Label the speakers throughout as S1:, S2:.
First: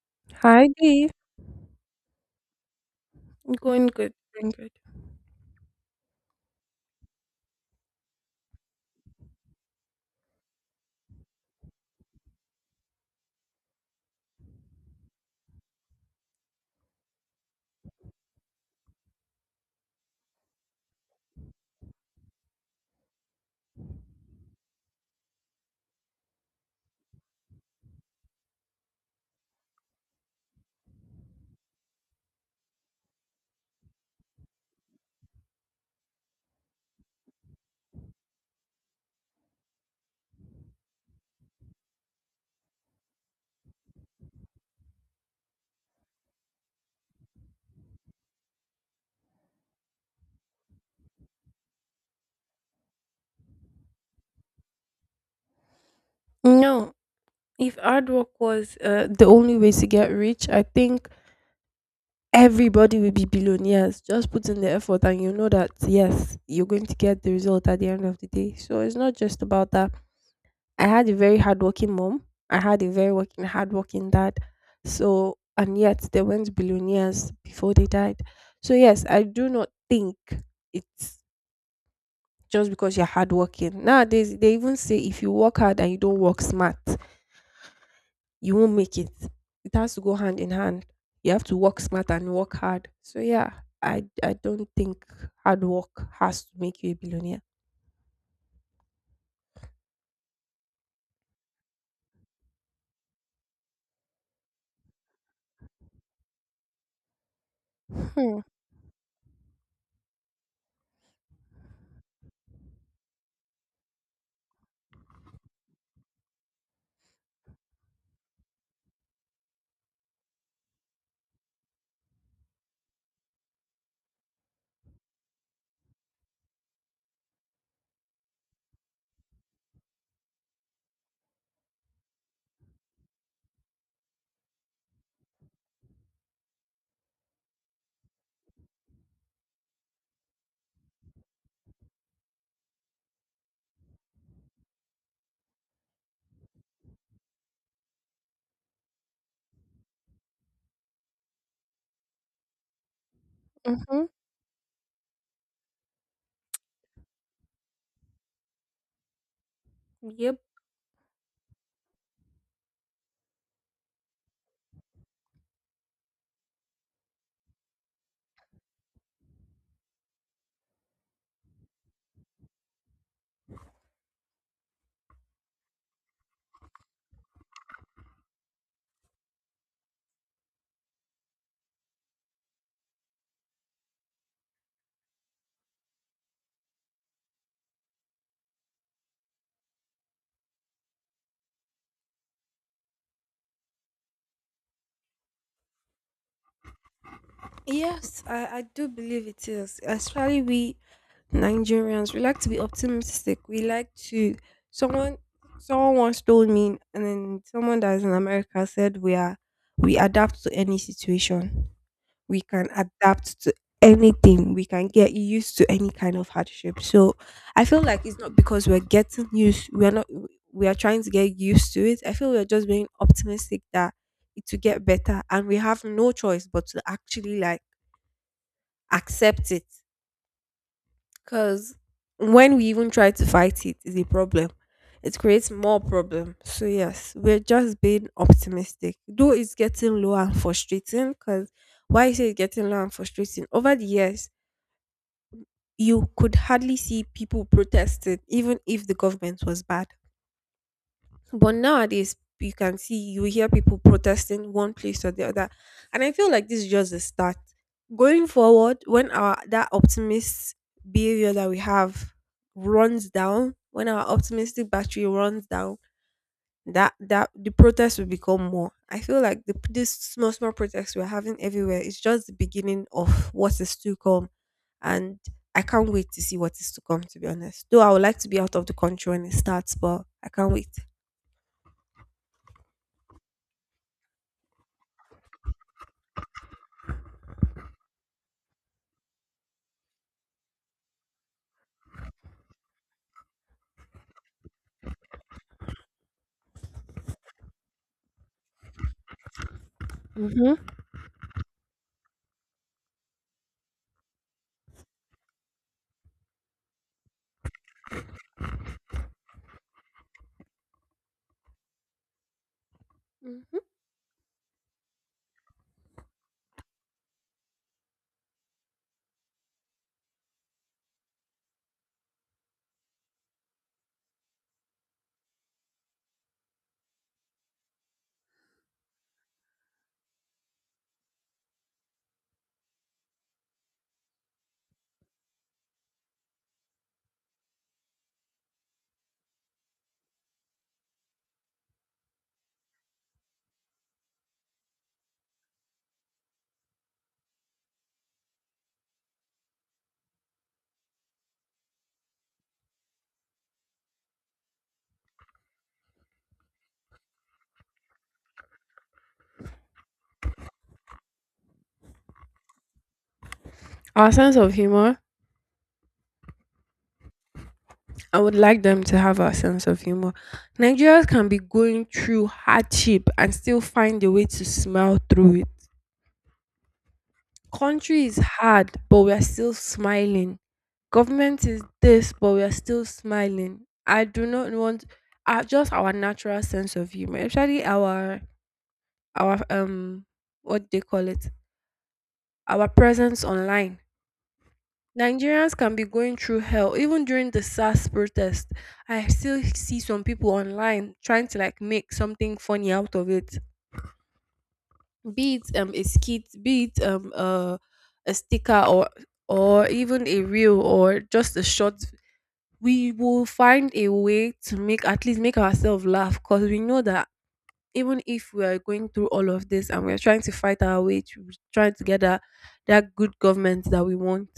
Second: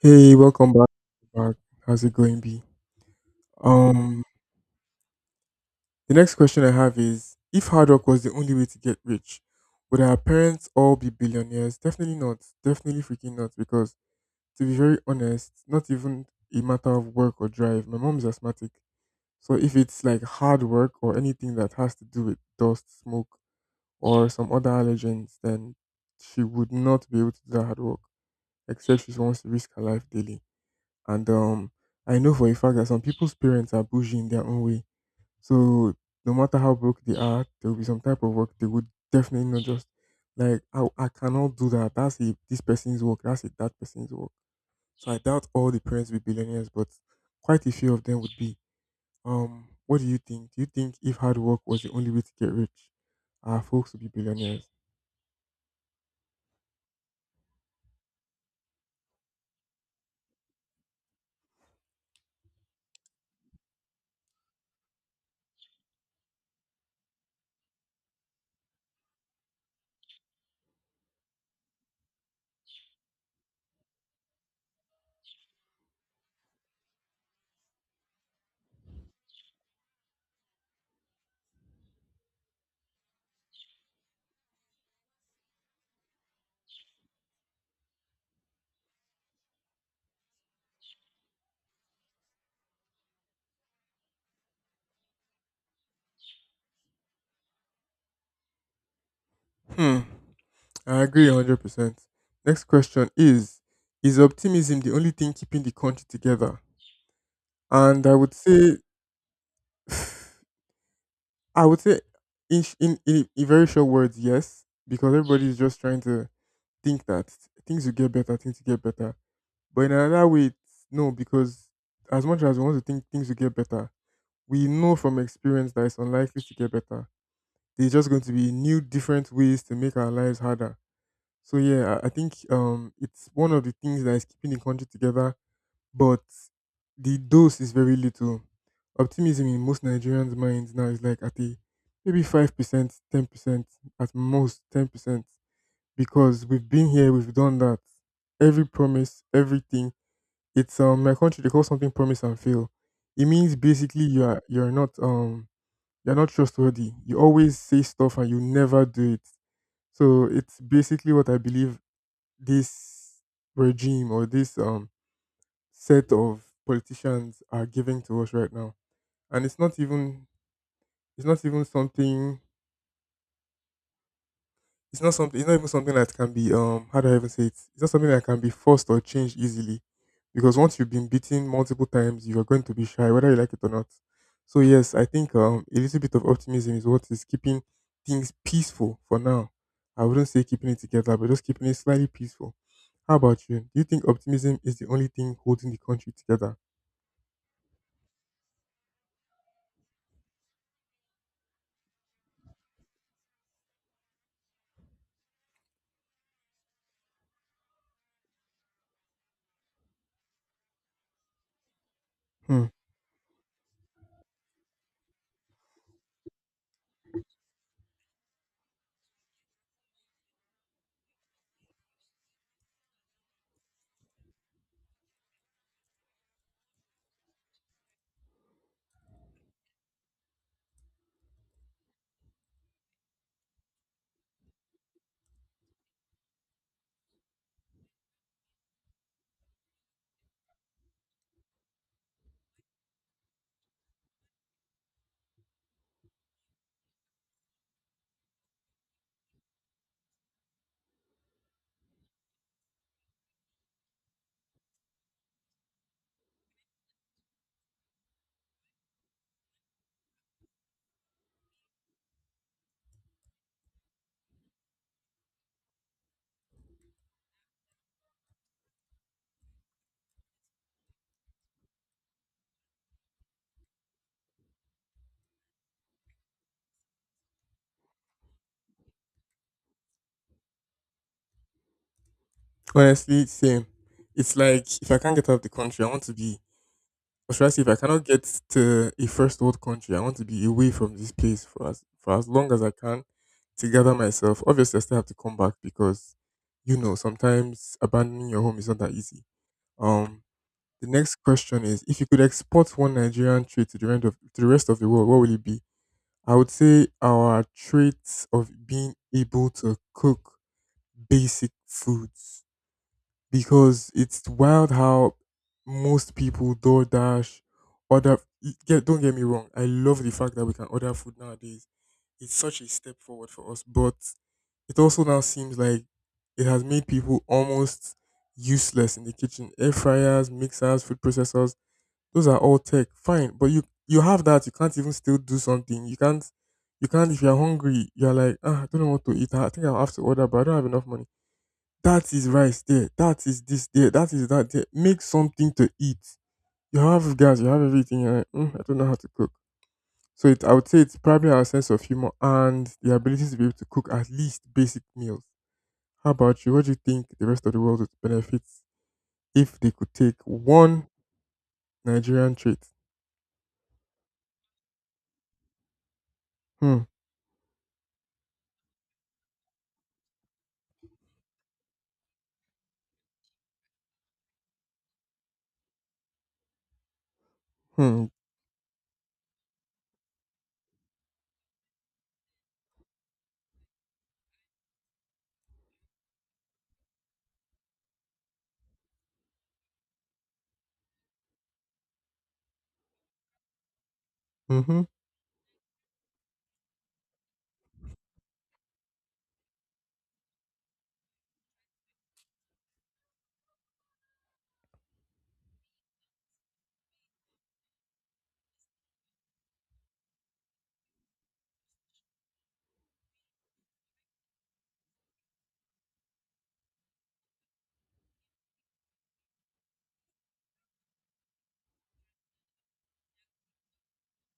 S1: Hey,
S2: Hi,
S1: welcome back.
S2: Dee.
S1: Back. How's it going, B?
S2: Going good,
S1: Um,
S2: going good.
S1: the next question I have is: if hard work was the only way to get rich, would our parents all be billionaires? Definitely not. Definitely freaking not. Because to be very honest, not even a matter of work or drive. My mom is asthmatic, so if it's like hard work or anything that has to do with dust, smoke, or some other allergens, then she would not be able to do that hard work, except she wants to risk her life daily. And I know for a fact that some people's parents are bougie in their own way. So no matter how broke they are, there will be some type of work they would definitely not just like I cannot do that. That's a, this person's work. That's a, that person's work. So I doubt all the parents will be billionaires, but quite a few of them would be. What do you think? Do you think if hard work was the only way to get rich, our folks would be billionaires?
S2: No, if hard work was the only way to get rich, I think everybody will be billionaires. Just put in the effort, and you know that yes, you're going to get the result at the end of the day. So it's not just about that. I had a very hardworking mom. I had a very hardworking dad. So and yet they went billionaires before they died. So yes, I do not think it's just because you're hardworking. Nowadays, they even say if you work hard and you don't work smart, you won't make it. It has to go hand in hand. You have to work smart and work hard. So yeah, I don't think hard work has to make you a billionaire.
S1: Hmm. I agree 100%. Next question is: is optimism the only thing keeping the country together? And
S2: Hmm.
S1: I would say, in sh- in very short words, yes, because everybody is just trying to think that things will get better, things will get better. But in another way, it's no, because as much as we want to think things will get better, we know from experience that it's unlikely to get better. There's just going to be new, different ways to make our lives harder. So yeah, I think it's one of the things that is keeping the country together, but the dose is very little. Optimism in most Nigerians' minds now is like at a maybe 5%, 10%, at most 10%, because we've been here, we've done that. Every promise, everything. It's My country, they call something promise and fail. It means basically
S2: Mm-hmm.
S1: you're not you're not trustworthy. You always say stuff and you never do it. So
S2: Yep.
S1: it's basically what I believe this regime or this set of politicians are giving to us right now. And it's not even something it's not even something that can be, how do I even say it? It's not something that can be forced or changed easily. Because once you've been beaten multiple times, you are going to be shy, whether you like it or not. So yes, I think a little bit of optimism is what is keeping things peaceful for now. I wouldn't say keeping it together, but just keeping it slightly peaceful. How about you? Do you think optimism is the only thing holding the country together?
S2: Yes, I do believe it is. Especially we Nigerians, we like to be optimistic. We like to someone someone once told me and then someone that is in America said we adapt to any situation. We
S1: Hmm.
S2: can adapt to anything. We can get used to any kind of hardship. So I feel like it's not because we're getting used we are not we are trying to get used to it. I feel we're just being optimistic that it will get better and we have no choice but to actually like accept it because when we even try to fight it, is a problem. It creates more problem. So yes, we're just being optimistic. Though it's getting low and frustrating, because why is it getting low and frustrating? Over the years, you could hardly see people protesting, even if the government was bad. But nowadays, you can see, you hear people protesting one place or the other. And I feel like this is just the start. Going forward, when our that optimist behavior that we have runs down, when our optimistic battery runs down, that the protests will become more. I feel like the this small small protests we're having everywhere is just the beginning of what is to come. And I can't wait to see what is to come, to be honest. Though I would like to be out of the country when it starts, but I can't wait.
S1: Honestly, same. It's like if I can't get out of the country, I want to be. Or should I say, if I cannot get to a first world country, I want to be away from this place for as long as I can to gather myself. Obviously, I still have to come back because you know sometimes abandoning your home is not that easy. Um,
S2: Mhm.
S1: the next question is: if you could export one Nigerian trait to the end of to the rest of the world, what will it be? I would say our traits of being able to cook basic foods,
S2: Mhm.
S1: because it's wild how most people DoorDash order. Y- Get don't get me wrong, I love the fact that we can order food nowadays. It's such a step forward for us, but it also now seems like it has made people almost useless in the kitchen. Air fryers, mixers, food processors, those are all tech. Fine, but you have that. You can't even still do something. You can't. You can't. If you're hungry, you're like, "Ah, I don't know what to eat. I think I'll have to order, but I don't have enough money." That is rice there. That is this there. That is that there. Make something to eat. You have gas. You have everything. You're like, "Mm, I don't know how to cook." So I would say it's probably our sense of humor and the ability to be able to cook at least basic meals. How about you? What do you think the rest of the world would benefit if they could take one Nigerian trait?
S2: Our sense of humor,
S1: Hmm.
S2: I would like them to have our sense of humor. Nigerians can be going through hardship and still find a way to smile through it.
S1: Hmm.
S2: Country is hard, but we are still smiling. Government is this, but we are still smiling. I do not want just our natural sense of humor, especially our what they call it, our presence online.
S1: Mm-hmm.
S2: Nigerians can be going through hell. Even during the SARS protest, I still see some people online trying to like make something funny out of it. Be it a skit, be it a sticker or even a reel or just a short. We will find a way to make at least make ourselves laugh because we know that even if we are going through all of this and we are trying to fight our way to trying to get that good government that we want,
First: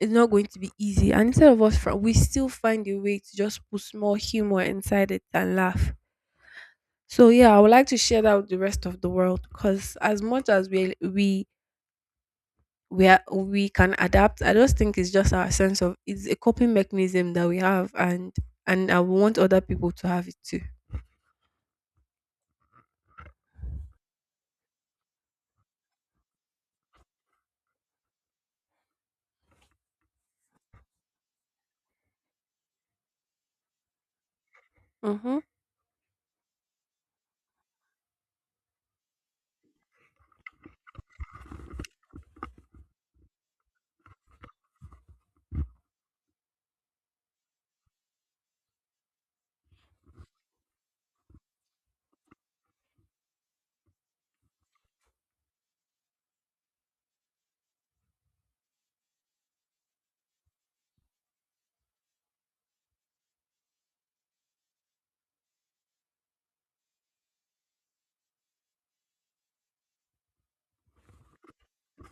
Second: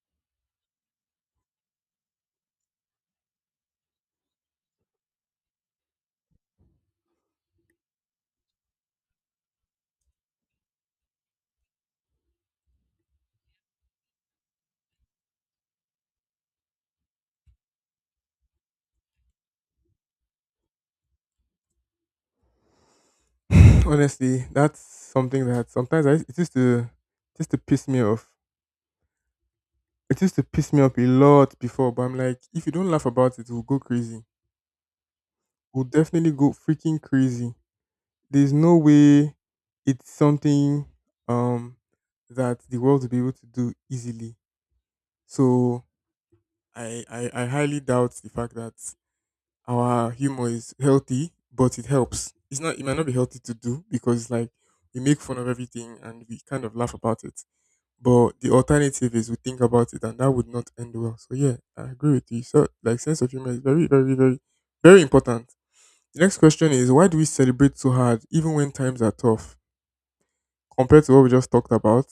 S2: it's not going to be easy. And instead of us, we still find a way to just put small humor inside it and laugh. So yeah, I would like to share that with the rest of the world because as much as we can adapt, I just think it's just our sense of it's a coping mechanism that we have, and I want other people to have it too.
S1: Honestly, that's something that sometimes it used to piss me off. It used to piss me off a lot before, but I'm like, if you don't laugh about it, we'll go crazy,
S2: Mm-hmm.
S1: would definitely go freaking crazy. There's no way. It's something, um that the world will be able to do easily. So I highly doubt the fact that our humor is healthy, but it helps. It might not be healthy to do because like we make fun of everything and we kind of laugh about it. But the alternative is we think about it and that would not end well. So yeah, I agree with you. So like sense of humor is very, very, very, very important. The next question is: why do we celebrate so hard even when times are tough? Compared to what we just talked about,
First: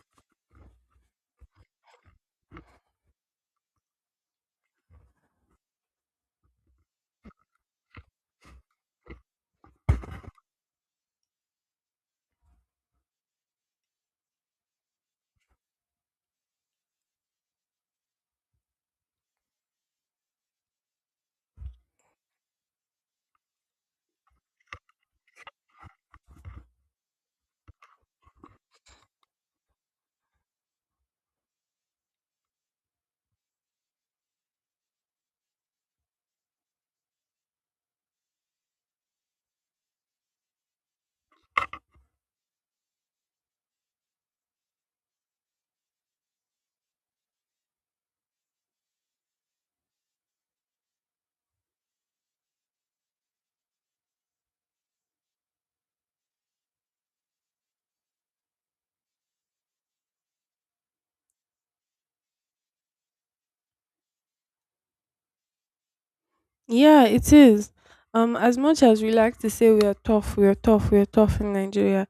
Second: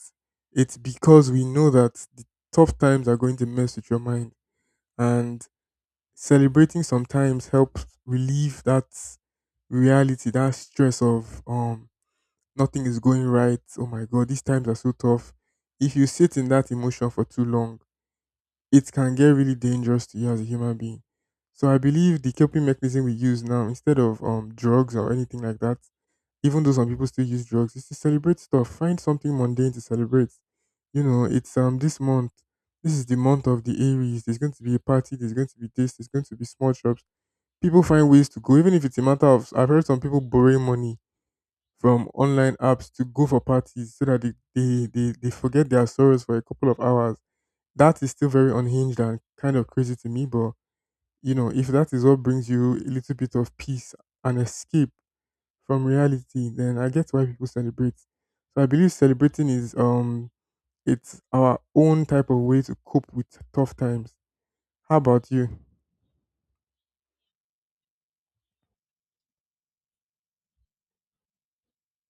S1: it's because we know that the tough times are going to mess with your mind. And celebrating sometimes helps relieve that reality, that stress of, nothing is going right. Oh my god, these times are so tough. If you sit in that emotion for too long, it can get really dangerous to you as a human being. So I believe the coping mechanism we use now, instead of drugs or anything like that, even though some people still use drugs, it's to celebrate stuff. Find something mundane to celebrate. You know, it's, this month. This is the month of the Aries. There's going to be a party. There's going to be this. There's going to be small shops. People find ways to go, even if it's a matter of. I've heard some people borrowing money from online apps to go for parties so that they forget their sorrows for a couple of hours. That is still very unhinged and kind of crazy to me, but you know, if that is what brings you a little bit of peace and escape from reality, then I get why people celebrate. So I believe celebrating is, it's our own type of way to cope with tough times. How about you?
S2: Yeah, it is. As much as we like to say we are tough in Nigeria,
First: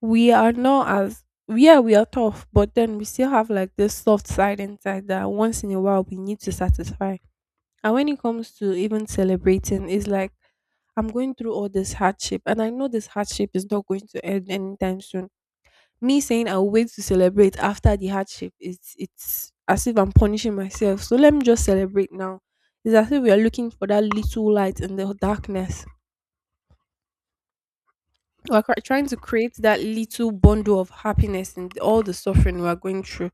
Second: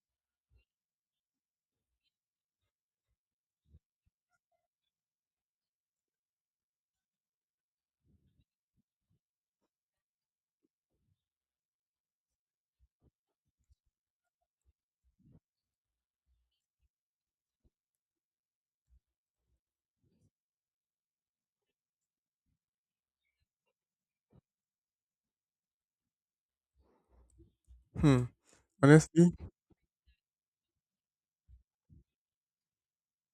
S2: we are not as yeah, we are tough, but then we still have like this soft side inside that once in a while we need to satisfy. And when it comes to even celebrating, it's like I'm going through all this hardship, and I know this hardship is not going to end anytime soon. Me saying I'll wait to celebrate after the hardship, it's as if I'm punishing myself. So let me just celebrate now. It's as if we are looking for that little light in the darkness.
S1: Hmm.
S2: Trying to
S1: Honestly,
S2: create that little bundle of happiness in all the suffering we're going through,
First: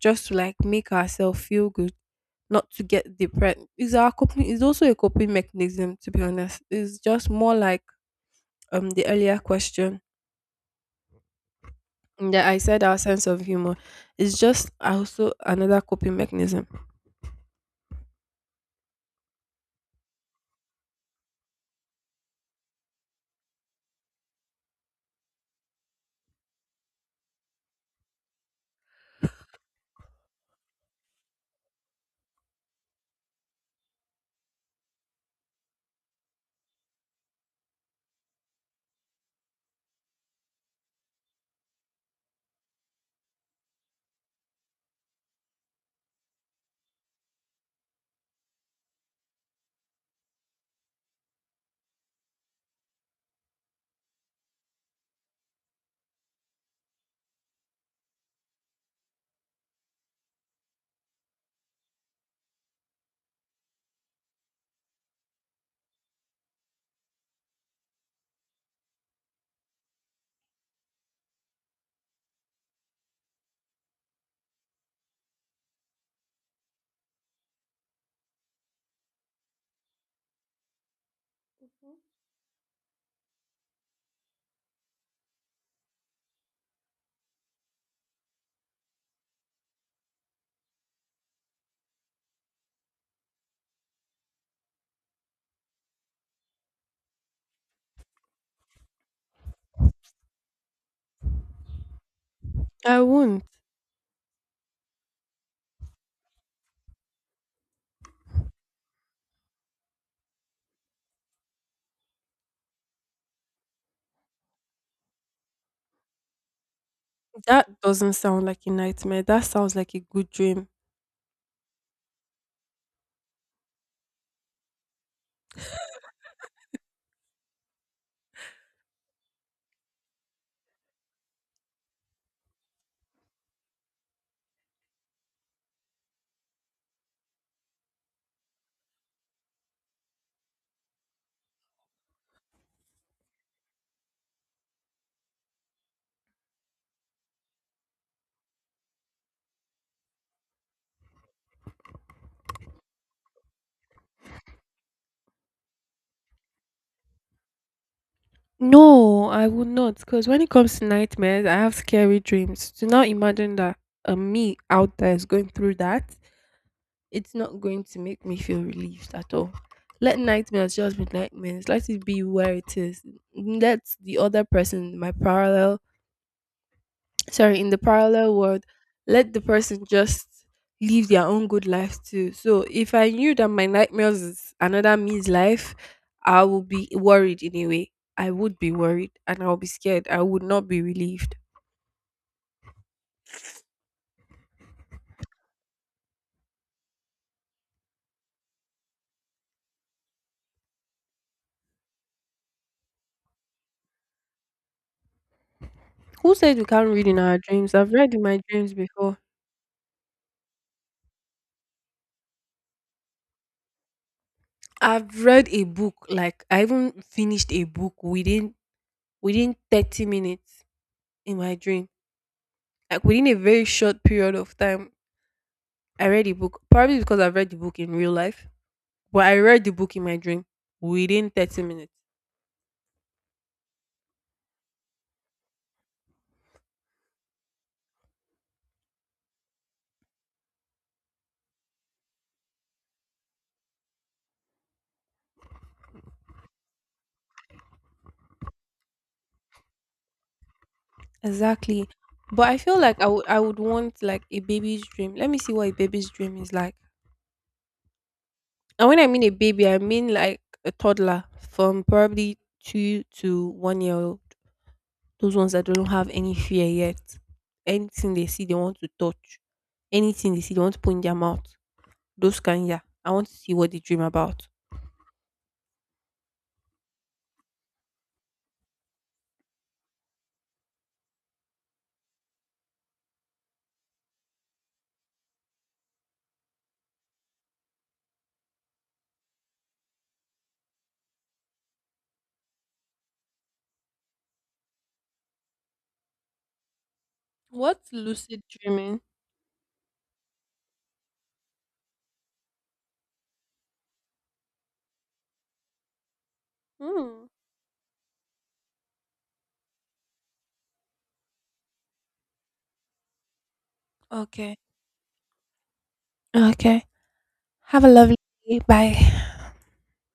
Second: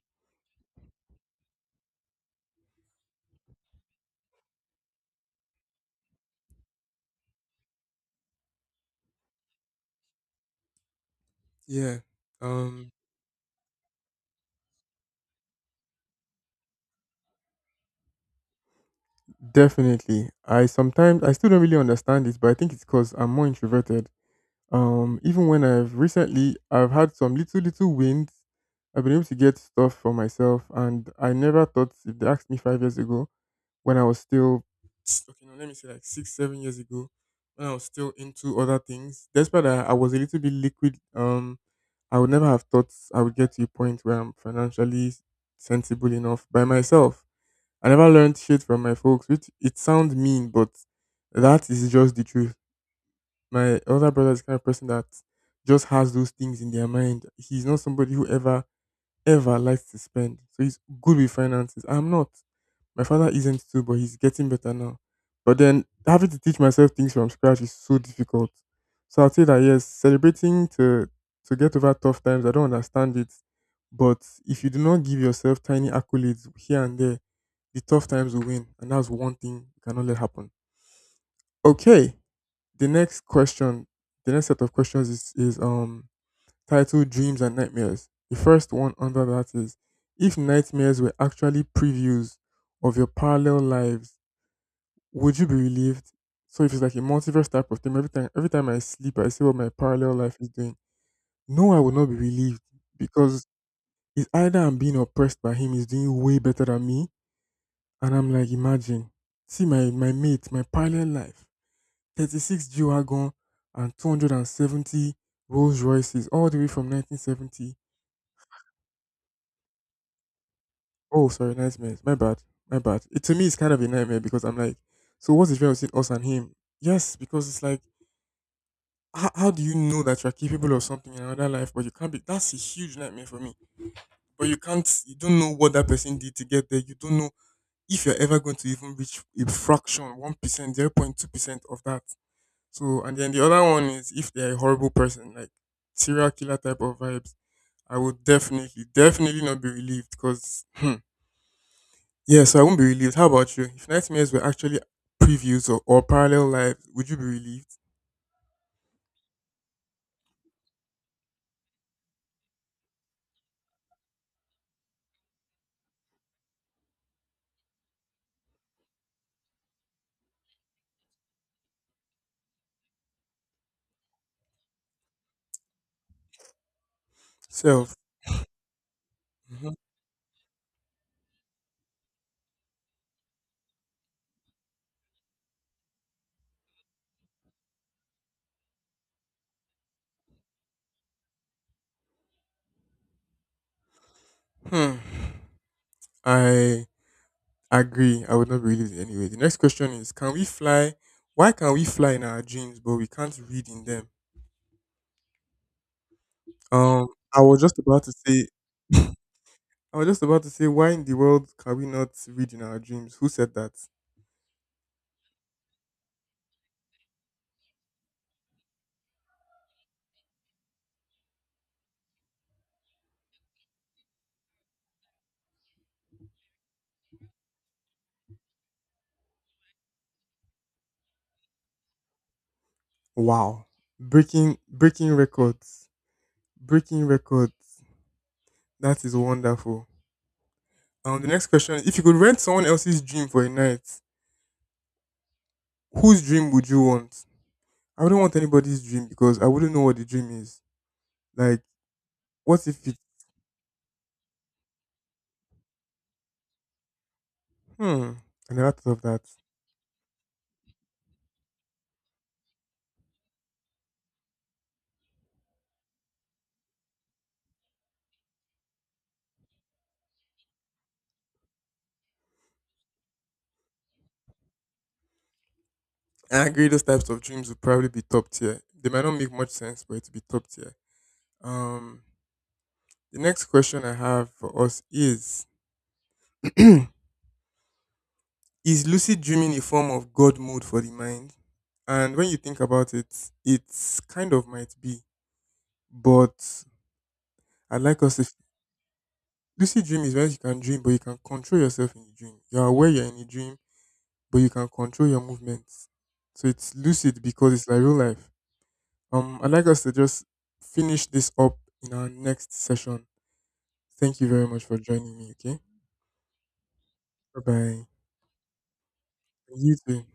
S2: just to like make ourselves feel good, not to get depressed. Is our coping? Is also a coping mechanism. To be honest, it's just more like the earlier question
S1: yeah.
S2: that I said.
S1: Um
S2: Our sense of humor is just also another coping mechanism.
S1: Definitely. I sometimes I still don't really understand it, but I think it's because I'm more introverted. Even when I've recently I've had some little little wins. I've been able to get stuff for myself and I never thought, if they asked me 5 years ago, when I was still okay, no, let me say like 6, 7 years ago, when I was still into other things. Despite that, I was a little bit liquid. I would never have thought I would get to a point where I'm financially sensible enough by myself. I never learned shit from my folks, which it sounds mean, but that is just the truth. My older brother is the kind of person that just has those things in their mind. He's not somebody who ever, ever likes to spend. So he's good with finances. I'm not. My father isn't too, but he's getting better now. But then having to teach myself things from scratch is so difficult. So I'll say that yes, celebrating to get over tough times, I don't understand it. But if you do not give yourself tiny accolades here and there, the tough times will win. And that's one thing you cannot let happen. Okay. The next question, the next set of questions is, is titled Dreams and Nightmares. The first one under that is: if nightmares were actually previews of your parallel lives, would you be relieved? So if it's like a multiverse type of thing, every time I sleep, I see what my parallel life is doing. No, I will not be relieved
S2: I won't.
S1: because it's either I'm being oppressed by him, he's doing way better than me, and I'm like, imagine, see my mate, my parallel life, 36 G wagon and 270 Rolls Royces all the way from 1970.
S2: That doesn't sound like a nightmare. That sounds like a good dream.
S1: Oh, sorry, nightmares. My bad, my bad. It, to me, it's kind of a nightmare because I'm like, so what's the difference between us and him? Yes, because it's like how do you know that you're capable of something in another life, but you can't be? That's a huge nightmare for me. But you can't, you don't know what that person did to get there. You don't know if you're ever going to even reach a fraction, 1%, 0.2% of that. So, and then the other one is if they're a horrible person, like serial killer type of vibes, I would definitely, definitely not be relieved because, hmm, yeah, so I won't be relieved. How about you? If nightmares were actually previews or parallel lives, would you be relieved?
S2: No, I would not. Because when it comes to nightmares, I have scary dreams. To now imagine that a me out there is going through that, it's not going to make me feel relieved at all. Let nightmares just be nightmares. Let it be where it is. Let the other person, my parallel, sorry, in the
S1: Self.
S2: parallel world, let the
S1: Hmm.
S2: person just live their own good life too. So if I knew that my nightmares is another me's life, I would be worried in a way. I would be worried and I'll be scared. I would not be relieved.
S1: Hmm. I I agree. I would not believe it anyway. The next question is: can we fly? Why can we fly in our dreams, but we can't read in them?
S2: Who said we can't
S1: Um,
S2: read in our
S1: I was
S2: dreams?
S1: just
S2: I've
S1: about to
S2: read in my
S1: say.
S2: dreams before.
S1: I was just about to say, why in the world can we not read in our dreams? Who said that?
S2: I've read a book, like I even finished a book within 30 minutes in my dream, like within a very short period of time. I read a book, probably because I've read the book in real life. But I read the book in my dream within 30 minutes.
S1: Wow, breaking records, breaking records. That is wonderful. The next question: if you could rent someone else's dream for a night, whose dream would you want? I wouldn't want anybody's dream because I wouldn't know what the dream is. Like,
S2: Exactly. But I
S1: what if.
S2: feel like I would want like a baby's dream. Let me see what a baby's dream is like.
S1: Hmm. And I never
S2: And
S1: thought
S2: when
S1: of
S2: I
S1: that.
S2: mean a baby, I mean like a toddler from probably 2 to 1 year old. Those ones that don't have any fear yet. Anything they see they want to touch. Anything they see they want to put in their mouth. Those kind, yeah. I want to see what they dream about.
S1: I agree. Those types of dreams would probably be top tier. They might not make much sense, but it would be top tier. Um, the next question I have for us is: is lucid dreaming a form of God mode for the mind? And when you think about it, it's kind of might be. But I'd
S2: What's
S1: like us, if
S2: lucid dreaming?
S1: lucid dream is when you can dream, but you can control yourself in the dream. You're aware you're in a dream, but you can control your movements. So it's lucid
S2: Hmm.
S1: because it's like real life. I'd like us to just finish this up in our next session. Thank you very
S2: Okay.
S1: much for joining me. Okay.
S2: Okay.
S1: Bye bye.
S2: Have a lovely day. Bye.
S1: You too.